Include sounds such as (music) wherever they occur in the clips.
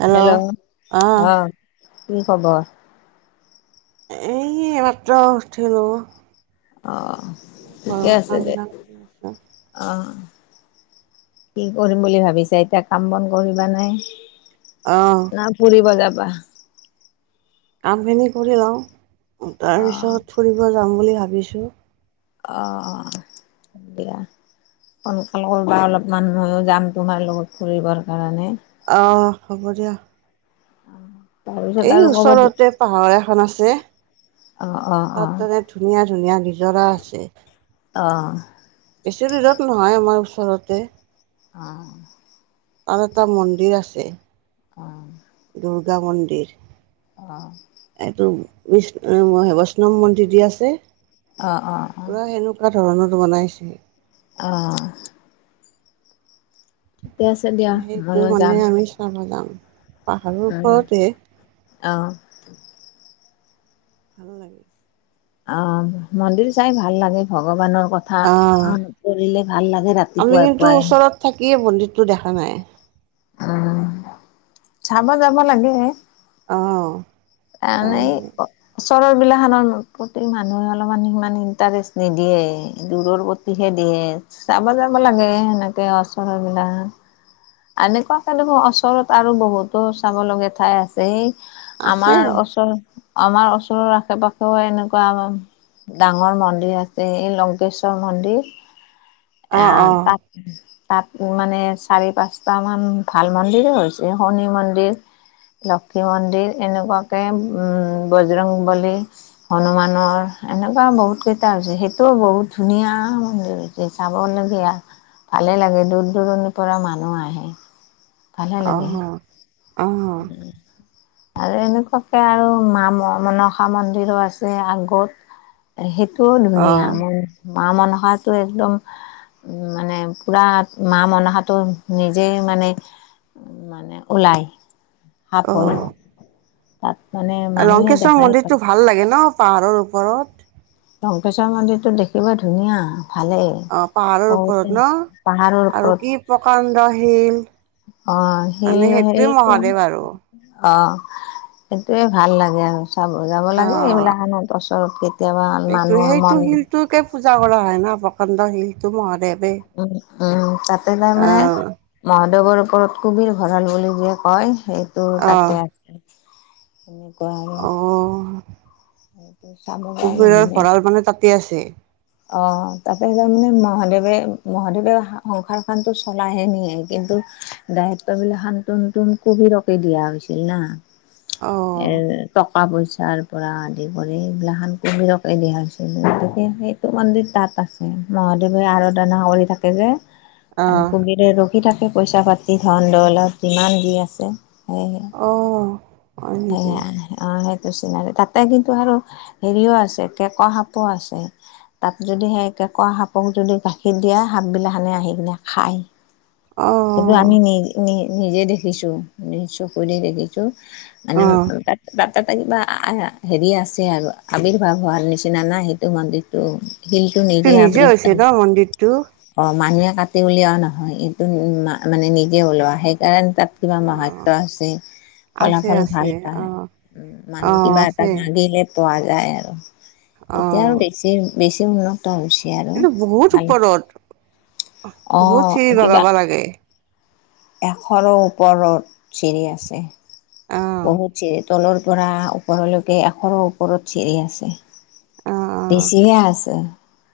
Hello hello আহ অহ কি খবৰ এই মাত্ৰ উঠিলোঁ অ ঠিকে আছে কাম দে বিলাক কৰি আছো অ কি কৰিম বুলি ভাবিছা এতিয়া কাম বন কৰিবা নাই অ না ফুৰিব যাবা কামখিনি কৰি লওঁ অ', তাৰপিছত ফুৰিব যাম বুলি ভাবিছোঁ অ অ দিয়া সোনকাল কৰিবা অলপ মান মইয়ো যাম তোমাৰ লগত ফুৰিবৰ কাৰণে অ হ'ব দিয়া তাৰপিছত এই আৰু ক'ৰবাত ওচৰতে পাহাৰ এখন আছে অ', অ', অ', তাতে ধুনীয়া ধুনীয়া নিজৰা আছে অ', অ', বেছি দূৰত নহয় আমাৰ ওচৰতে অ মানে এটা মন্দিৰ আছে অ দুৰ্গা মন্দিৰ অ এইটো বৈচ্ বৈষ্ণৱ মন্দিৰ দি আছে অ অ অ পুৰা সেনেকুৱা ধৰণৰত বনাইছে অ অ ঠিকে আছে দিয়া সেইটো ময়ো মানে যাম। আমি চাব যাম পাহাৰৰ উম, ওপৰতে অ ভাল লাগে। অঁ মন্দিৰ চাই ভাল লাগে, ভগৱানৰ ক (unintelligible) কথা আহ পঢ়িলে ভাল লাগে আমি ৰাতিপুৱাই কিন্তু পুৱাই (unintelligible) ওচৰত থাকিয়ে মন্দিৰটো দেখা নাই (unintelligible) উম! চাব যাব লাগে? (unintelligible) আহ এনেই (inaudible) তাৰমানে ওচৰৰ বিলাখনৰ প্ৰতি মানুহে অলপমান সমান ইণ্টাৰেষ্ট নিদিয়ে দূৰৰ প্ৰতি (unintelligible) দিহে দিয়ে (unintelligible) চাব যাব আহ লাগে সেনেকে ওচৰৰবিলাক? এনেকুৱাকে দেখোন ওচৰত আৰু বহুতো চাবলগীয়া ঠাই আছ (unintelligible) আছে সেই আছে আমাৰ ওচৰ আমাৰ ওচৰৰ আশে-পাশেও এনেকুৱা (inaudible) ডাঙৰ মন্দিৰ আছে এই লংকেশ্বৰ মন্দিৰ। (inaudible) আহ তাত-তাত মানে চাৰি, পাঁচ (unintelligible) তামান ভাল মন্দিৰে হৈছে শনি মন্দিৰ (unintelligible) লক্ষী মন্দিৰ এনেকুৱাকে উম বজৰং বলী (unintelligible) হনুমানৰ এনেকুৱা বহুত কেইটা হৈছে। সেইটোও বহুত ধুনীয়া মন্দিৰ। (unintelligible) চাবলগীয়া ভালে লাগে দূৰ-দূৰণিৰ পৰা মানুহ আহে। (inaudible) (unintelligible) ভালে আহ লাগে। আহ আহ (inaudible) আৰু এনেকুৱাকে আৰু মা মনসা মন্দিৰো আছে আগত। (unintelligible) সেইটোও ধুনীয়া মন মা মনসাটো একদম (inaudible) উম মানে পুৰা মা মনসাটো নিজেই মানে (unintelligible) মানে ওলায় সাফ হয় আহ (unintelligible) তাত মানে অ মানুহে লংকেশ্বৰ দেখায়ে মন্দিৰটো পায়। (unintelligible) ভাল লাগে ন পাহাৰৰ ওপৰত? (inaudible) লংকেশ্বৰ মন্দিৰতো দেখিব ধুনীয়া ভালেই। (inaudible) অঁ পাহাৰৰ বহুতে ওপৰত ন পাহাৰৰ আৰু ওপৰত কি প্ৰকাণ্ড শিল। অঁ (inaudible) শিল মানে সেইটোৱেই শিলটো মহাদেৱ আৰু। (inaudible) অঁ! সেইটোৱেই ভাল লাগে আৰু। (inaudible) চাব যাব অ লাগে এইবিলাক (unintelligible) হেনো বছৰত কেতিয়াবা মানুহৰ মন টোকে পূজা কৰা হয় না প্ৰকাণ্ড শিলটো মহাদেৱ। (inaudible) উম-উম! তাতে তাৰ মানে আহ (inaudible) মহাদেৱৰ ওপৰত কবিৰ ভঁৰাল বুলি যে কয় সেইটো অ', তাতে আছে। (inaudible) এনেকুৱা আৰু (inaudible) চাব। পৰা কবিৰৰ ভঁৰাল মানে তাতে আছে? (unintelligible) অঁ তাতে তাৰ মানে মহাদেৱে-মহাদেৱে সংসাৰখনটো চলাইহে নিয়ে কিন্তু (unintelligible) দায়িত্ববিলাক শান্তনটোন (unintelligible) কুভিৰকে দিয়া হৈছিল না। অ', এৰ টকা-পইচা (unintelligible) পৰা আদি কৰি এইগিলাখন কুহিৰকে দিয়া হৈছিল। গতিকে সেই (unintelligible) সেইটো মন্দিৰ তাত আছে। মহাদেৱে আৰাধনা কৰি থাকে যে আৰু অ', কুবিৰ (unintelligible) ৰখি থাকে পইচা-পাতি ধন (unintelligible) অলপ যিমান যি আছে সেয়েহে অঁ (inaudible) সেয়া (unintelligible) অঁ সেইটো চিনাৰ তাতে কিন্তু আৰু হেৰিও আছে কেক সাপো আছে। (unintelligible) তাত যদি সেই কেঁকৰা সাপক যদি গাখীৰ দিয়া সাপবিলাক সেনে আহি কিনে খায়। (unintelligible) সেইটো আমি অ', নি-নি নিজে দেখিছোঁ, নিজ চকুৰে দেখিছোঁ। (inaudible) মানে অ', তাত-তাত (unintelligible) তাতে কিবা (unintelligible) হেৰি আছে আৰু আৱিৰ্ভাৱ হোৱাৰ নিচিনা নাই সেইটো মন্দিৰটো। শিলটো এইটো নিদিয়ে আপ নিজে হৈছে ন মন্দিৰটো? (unintelligible) অ মানুহে কাটি উলিয়াও নহয় এইটো (unintelligible) মানে নিজে ওলোৱা সেইকাৰণে তাত কিবা মহত্ব অ', আছে। (inaudible) আছে ফলাফল ভাল আছে পায়, অ', উম মানুহ অ', কিবা এটা আছে। মাগিলে। (unintelligible) পোৱা যায় আৰু এতিয়া আৰু অ', বেছি-বেছি মূল (unintelligible) মহত্ব হৈছে আৰু এইটো বহুত ভাল ওপৰত (unintelligible) অঁ কিবা পাগৈ (unintelligible) এশৰো ওপৰত চিৰি আছে অ', বহুত চিৰিত। (unintelligible) তলৰ পৰা ওপৰলৈকে এশৰৰো ওপৰত চিৰি আছে। (inaudible) অ', বেছিহে আছে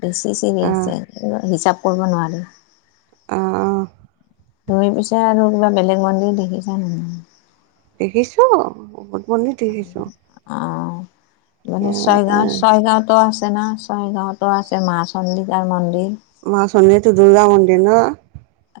বেছি চিৰি অ', অ', আছে হিচাপ কৰিব নোৱাৰি। (unintelligible) অঁ-অঁ। (unintelligible) ত‌ই পিছে আৰু কিবা বেলেগ মন্দিৰ দেখিছা নাই? (unintelligible) দেখিছোঁ বহুত মন্দিৰ দেখিছোঁ। (inaudible) অঁ মানে চাইগাঁ (unintelligible) ছয়গাঁৱতো আছে না, ছয়গাঁৱতো আছে মা চন্দিকাৰ মন্দিৰ। (unintelligible) মা সনীৰতো দুৰ্গা মন্দিৰ ন? (unintelligible)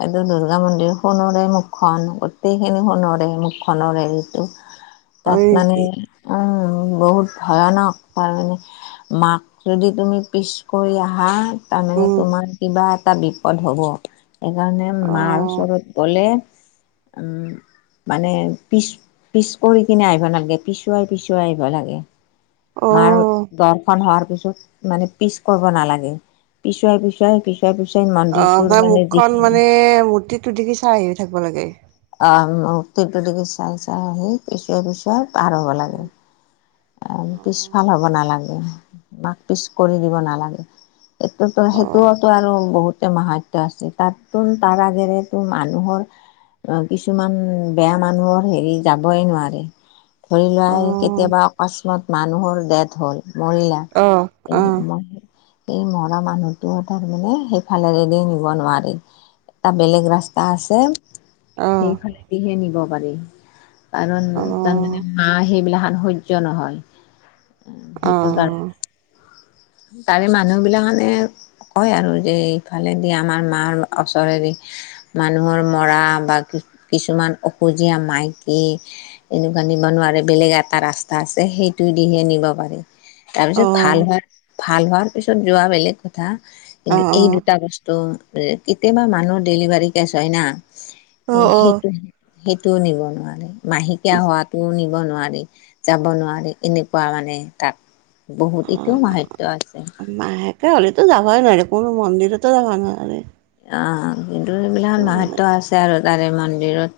এইটো দুৰ্গা মন্দিৰ, সোণৰে মুখখন গোটেইখিনি সোণৰে মুখখনৰ হেৰিটো। (inaudible) হয় তাত মানে নেকি? উম বহুত ভয়ানক তাৰ মানে (unintelligible) মাক যদি তুমি পিচ কৰি আহা (inaudible) তাৰমানে উম, তোমাৰ কিবা এটা বিপদ হ'ব। (unintelligible) সেইকাৰণে মাৰ অ'। ওচৰত গ'লে উম (unintelligible) মানে পিচ-পিচ কৰি কিনে আহিব নালাগে, পিছুৱাই-পিছুৱাই আহিব লাগে। (unintelligible) মাৰ অ', দৰ্শন হোৱাৰ পিছত মানে পিছ কৰিব নালাগে পিছুৱাই-পিছুৱাই পিছ (unintelligible) পিছুৱাই-পিছুৱাই মানে (unintelligible) অ তাৰ মুখখন যিখিনি মানে মূৰ্তিটো দি কি চাই আহি থাকিব লাগে? (unintelligible) অঁ! মূৰ্তিটো দিগি চাই-চাই আহি পিছুৱাই-পিছুৱাই পাৰ হব লাগে। (inaudible) (inaudible) অ', পিছফাল হ'ব নালাগে, মাক পিচ কৰি দিব নালাগে। অ', সেইটোতো-সেইটোতো আৰু বহুতে মাহাক (unintelligible) মহত্ব আছে। তাতোন তাৰ আগেৰেতো মানুহৰ (unintelligible) অঁ, কিছুমান বেয়া মানুহৰ হেৰি যাবই নোৱাৰে। (unintelligible) ধৰি লোৱা অ', কেতিয়াবা অকস্মাৎ মানুহৰ ডেথ হ'ল মৰিলে। অ', (unintelligible) অ', এই অ', (unintelligible) এই মৰা মানুহটো তাৰমানে সেইফালেৰে দি নিব নোৱাৰি। (unintelligible) এটা বেলেগ ৰাস্তা আছে, অ', সেইফালেদিহে নিব পাৰি। (inaudible) কাৰণ তাৰমানে মাৰ সেইবিলাকখন সহ্য নহয় সেইটো কাৰণে। (unintelligible) অ', তাৰে মানুহ বিলাকখনে (unintelligible) কয় আৰু যে এইফালে দি আমাৰ মাৰ ওচৰেদি (unintelligible) মানুহৰ মৰা বা কিছুমান অসুখীয়া মাইকী (unintelligible) এনেকুৱা নিব নোৱাৰে বেলেগ এটা ৰাস্তা আছে সেইটো দিহে নিব পাৰে। (unintelligible) তাৰপিছত ভাল হোৱাৰ, ভাল হোৱাৰ পিছত যোৱা বেলেগ কথা কিন্তু এই দু (unintelligible) অ', দুটা বস্তু কেতিয়াবা মানুহ ডেলিভাৰী কেছ হয় না অ', অ', সেইটো (unintelligible) সেইটোও নিব নোৱাৰে, মাহেকীয়া হোৱাত (unintelligible) (unintelligible) পু নিব নোৱাৰি, যাব নোৱাৰি এনেকুৱা মানে তাত বহুত এতিয়াও মাহ (unintelligible) মহত্ব আছে। (unintelligible) মাহেকীয়া হ'লেতো যাবই নোৱাৰে, কোনো মন্দিৰতো যাব নোৱাৰে। আহ কিন্তু এইবিলাক সেইটো বেলেগ। মাহাত্ম্য আছে আৰু তাৰে মন্দিৰত।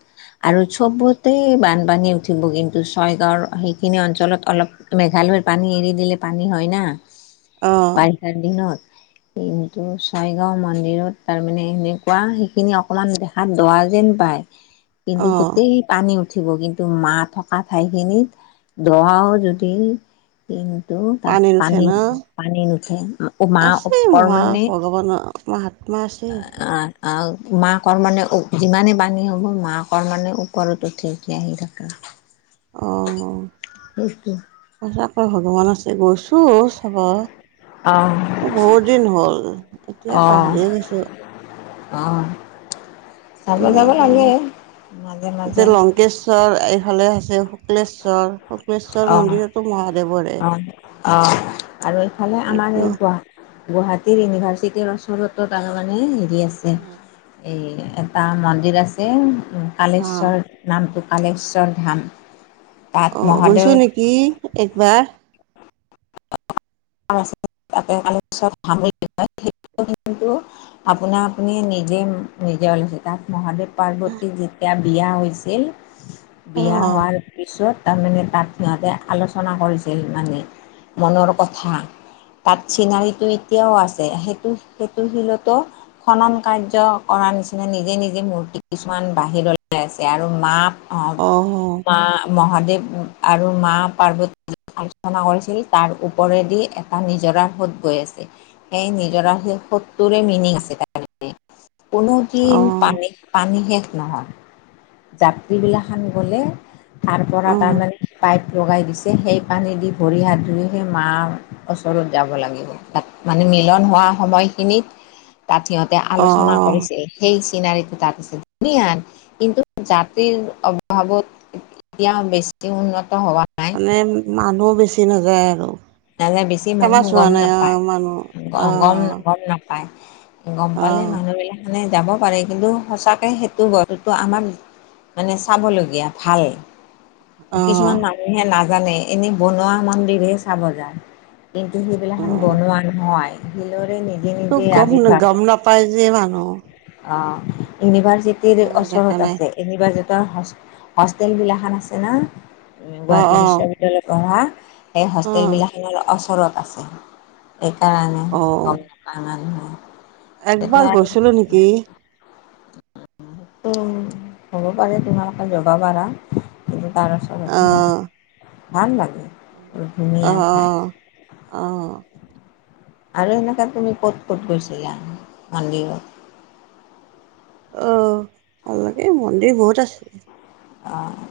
আৰু চবতে বানপানী উঠিব কিন্তু ছয়গাঁৱৰ সেইখিনি অঞ্চলত অলপ মেঘালয়ত পানী এৰি দিলে পানী হয় না। অ', বাৰিষাৰ দিনত, কিন্তু ছয়গাওঁ মন্দিৰত তাৰমানে সেনেকুৱা সেইখিনি অকমান দেখাত দঁহ যেন পায় কিন্তু অ', গোটেই পানী উঠিব কিন্তু মাঁ থকা ঠাইখিনিত দঁহও যদি কিন্তু তাত নুঠে পানী ন? পানী নুঠে আকৌ মাঁ ওপৰ মানে মাহাত্মা আছে। আ মাকৰ মানে যিমানেই পানী হ'ব মাকৰ মানে ওপৰত উঠি উঠি আহি থাকে। অঁ। সেইটোৱে। ই আকৌ ভগৱান আছে গৈছো চবে অঁ বহুত দিন হ'ল এতিয়া পাহৰিয়ে গৈছো। অঁহ। এইবাবে মাজে এতিয়া মাজে লংকে শ্বৰ এইফালে আছে শুক্লেশ্বৰ শুক্লেশ্বৰ অঁ মন্দিৰতো মহাদেৱৰ অ' আ আৰু এইফালে আমাৰ সেইটো এই গু গুৱাহাটীৰ ইউনিভাৰ্চিটিৰ ওচৰতো তাৰ মানে হেৰি আছে। এই এটা মন্দিৰ আছে অ কালেশ্বৰ নামটো কালেশ্বৰ ধাম। তাত অ' মহাদেৱ গৈছো নেকি একবাৰ। (unintelligible) আপোনাৰ আপুনি নিজে নিজে ওলাইছে তাত মহাদেৱ পাৰ্বতী যেতিয়া বিয়া হৈছিল অ বিয়া হোৱাৰ তাৰ পিছত তাৰমানে তাত সিহঁতে আলোচনা কৰিছিল মানে মনৰ কথা। তাত চিনাৰিটো এতিয়াও আছে সেইটো সেইটো শিলতো খনন কাৰ্য কৰাৰ নিচিনা নিজে নিজে মূৰ্তি কিছুমান বাহিৰলৈ আছে আৰু মা অঁ অ মা মহাদেৱ আৰু মা পাৰ্বতী আৰ্চনা কৰিছিল তাৰ ওপৰেদি এটা নিজৰা সোত গৈ আছে, সেই নিজৰা সোতটোৰে মিনিং আছে তা ত মানে, কোনোদিন অ পানী পানী শেষ নহয়। যাত্ৰী বিলাকসান গলে তাৰ পৰা অ তাৰমানে পাইপ লগাই দিছে সেই পানী দি ভৰি হাত ধুই সেই মাৰ ওচৰত যাব লাগিব তাত মানে মিলন হোৱা সময়খিনিত তাত সিহঁতে অ আলোচনা কৰিছিল। সেই চিনাৰিটো তাত আছে ধুনিয়া, কিন্তু যাত্ৰীৰ অভাৱত এতিয়া বেছি উন্নত হোৱা নাই। মানে মানুহো বেছি নাযায় আৰু? নাযায় বেছি মানুহ ফেমাচ হোৱা গম নাই অ নাপায় মানুহ অ গম গম না পায়, গম অ পালে মানুহ বিলাক মানে যাব পাৰে কিন্তু সঁচাকে সেইটো বস্তো আমাৰ মানে চাবলগীয়া ভাল। অ কিছুমান মানুহে নাজানে এনে বনোৱা মন্দিৰহে চাব যায়। কিন্তু অ সেইবিলাখন বনোৱা নহয় শিলৰে নি ত' গম গম নাপাই যে মানুহ অ', ইউনিভাৰ্চিটিৰ তেনেকুৱা দেখা ওচৰত নাই আছে (unintelligible) হোষ্টেলবিলাখন আছে না অ গুৱাহাটী অ বিশ্ববিয় (unintelligible) পঢ়া সেই অ হোষ্টেলবিলাখনৰ ওচৰত আছে। এইকাৰণে অ' গম নাপাই মানুহে একবাৰ গৈছিলো নেকি? উম, হ'ব পাৰে তোমালোকে যবা পাৰা কিন্তু তাৰ ওচৰত হে অ' আছে ভাল লাগে। অ', ধুনীয়া ঠাই। অ', অ', আৰু এনেকৈ তুমি ক'ত ক'ত গৈছিলা মন্দিৰত? অ', ভাল লাগে মন্দিৰ বহুত আছে। অ',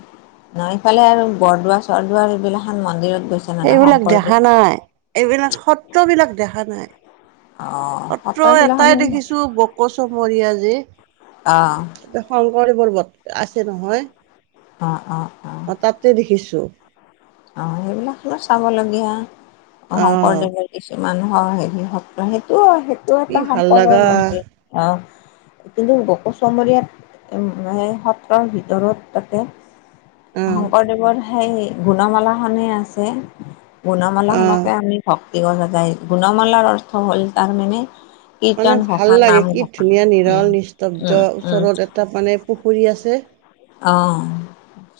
নায় এইফালে আৰু বৰদোৱা চৰদোৱাৰাৰ এইবিলা খন মন্দিৰত গৈছো? এইবিলাক দেখা নাই এইবিলাক সত্ৰবিলাক দেখা নাই। অ', পাত্ৰ সত্ৰবিলাখান এটাই দেখিছো বকচমৰীয়া অ', যি শংকৰদেৱৰ বট আছে নহয় অ', অ', অ', দেখিছো অ', সেইবিলাক তোমাৰ চাবলগীয়া অ' শংকৰদেৱৰ কিছু মানুহৰ হেৰি সত্ৰ সেইটো সেইটো কি এটা ভাল সম্পদৰ লগা লাগে অ', কিন্তু গকৌচমৰীয়াত হে সত্ৰৰ ভিতৰত তাতে অ' শংকৰদেৱৰ সেই গুণমালাখনেই আছে গুণমালা অ' খনকে আমি ভক্তি গা যাই গুণমালাৰ অৰ্থ হ'ল তাৰ মানে মানে ভাল লাগে কি ধুনীয়া উম নিৰল উম নিস্তব্ধ উম ওচৰত এটা মানে পুখুৰী আছে অ',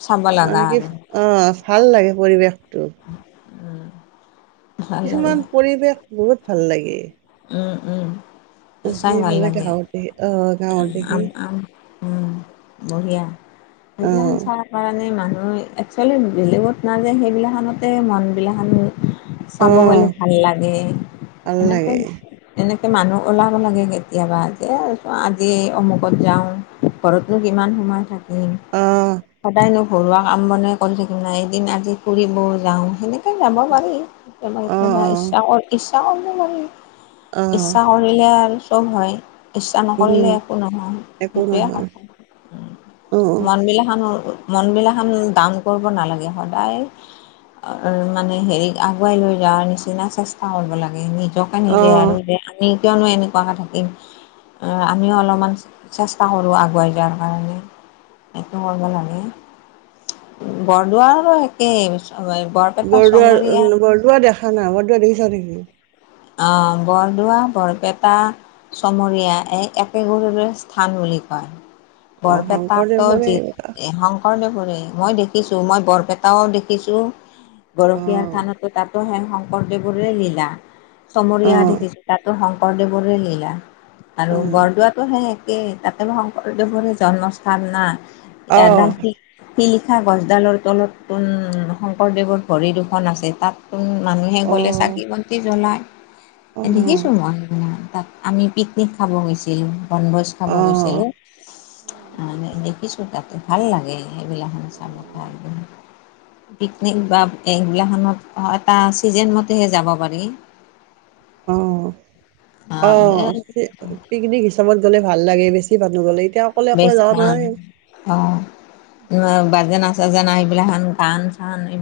চাব (unintelligible) লগা আৰু অ', ভাল লাগে পৰিৱেশটো (inaudible) লাগে কিছুমান পৰিৱেশ বহুত ভাল লাগে উম, উম, চাই ভাল সেইফালে লাগে গাঁৱত দেখি আহ গাঁৱত উম, দেখি আম - আম উম, বঢ়িয়া সেইবিলাখন আহ (unintelligible) কাৰণে মানুহ একচুৱেলি বেলেগত নাযায় সেইবিলা খনতে মন বিলাখন চাব আহ গলে ভাল লাগে ভাল সেনেকে লাগে এনেকে মানুহ ওলাব লাগে কেতিয়াবা যে আজি অমুকত যাওঁ ঘৰত নো কিমান সোমায় থাকি ইম, আহ সদায়নো ঘৰুৱা কাম বনে কৰি থাকিম না এদিন আজি ফুৰিবও হৈ নে? ত' যাব পাৰি কেতিয়াবা আহ কেতিয়াবা আহ ইচ্ছা ইচ্ছা কৰিব পাৰি আহ ইচ্ছা কৰিলে আৰু চব হয় ইচ্ছা উম নকৰিলে একো নহয় একো সেইটোৱে নহয় স অ মনবিলাহন মন বিলাক হন দান কৰিব নালাগে সদায় মানে হেৰি আগুৱাই লৈ যোৱাৰ নিচিনা চেষ্টা কৰিব লাগে নিজক অ যে আৰু যে আমি কিয়নো এনেকুৱাকে থাকিম? আমিও অলপমান চেষ্টা কৰোঁ আগুৱাই যোৱাৰ কাৰণে। সেইটো কৰিব লাগে, বৰদোৱা আৰু একেই সবেই বৰদোৱা বৰদোৱা দেখা নাই বৰদোৱা দেখিছা নেকি? অ', বৰদোৱা, বৰপেটা চমৰীয়া এই একে গৰোৰে স্থান বুলি কয়। অ বৰপেটাটো শংকৰদেৱৰে যি এইবিলাক। এ শংকৰদেৱৰে মই দেখিছো মই বৰপেটাও দেখিছো, অ গৰপিয়াৰ থানতো তাতো হে শংকৰদেৱোৰে লীলা। অ চমৰিয়া দেখিছো তাতো শংকৰদেৱৰে লীলা অ আৰু বৰদোৱাত তো সে একেই তাতে শংকৰদেৱৰে জন্মস্থান না আহ এডাল শিলিখা গছডালৰ তলত দেখোন শংকৰদেৱৰ ভৰি দুখন আছে, তাত চোন মানুহে অ গ'লে চাকি বন্তি জ্বলায়। অ দেখিছো মই মানে তাত আমি পিকনিক খাব গৈছিলো। বনভোজ খাব অ গৈছিলোঁ অ মানে দেখিছোঁ তাতে ভাল লাগে। সেইবিলাকহন ভাল চাব লাগে পাই কিনে। পিকনিক বা এইগিলাখনত এটা ছিজেন মতেহে যাব পাৰি। অঁ অ' পিকনিক হিচাপত গ'লে ভাল লাগে বেছি মানুহ গ'লে এতিয়া অকলে অকলে যাব নোৱাৰি। অঁ বাজানা চাজানা এইবিলাকন গান চান এই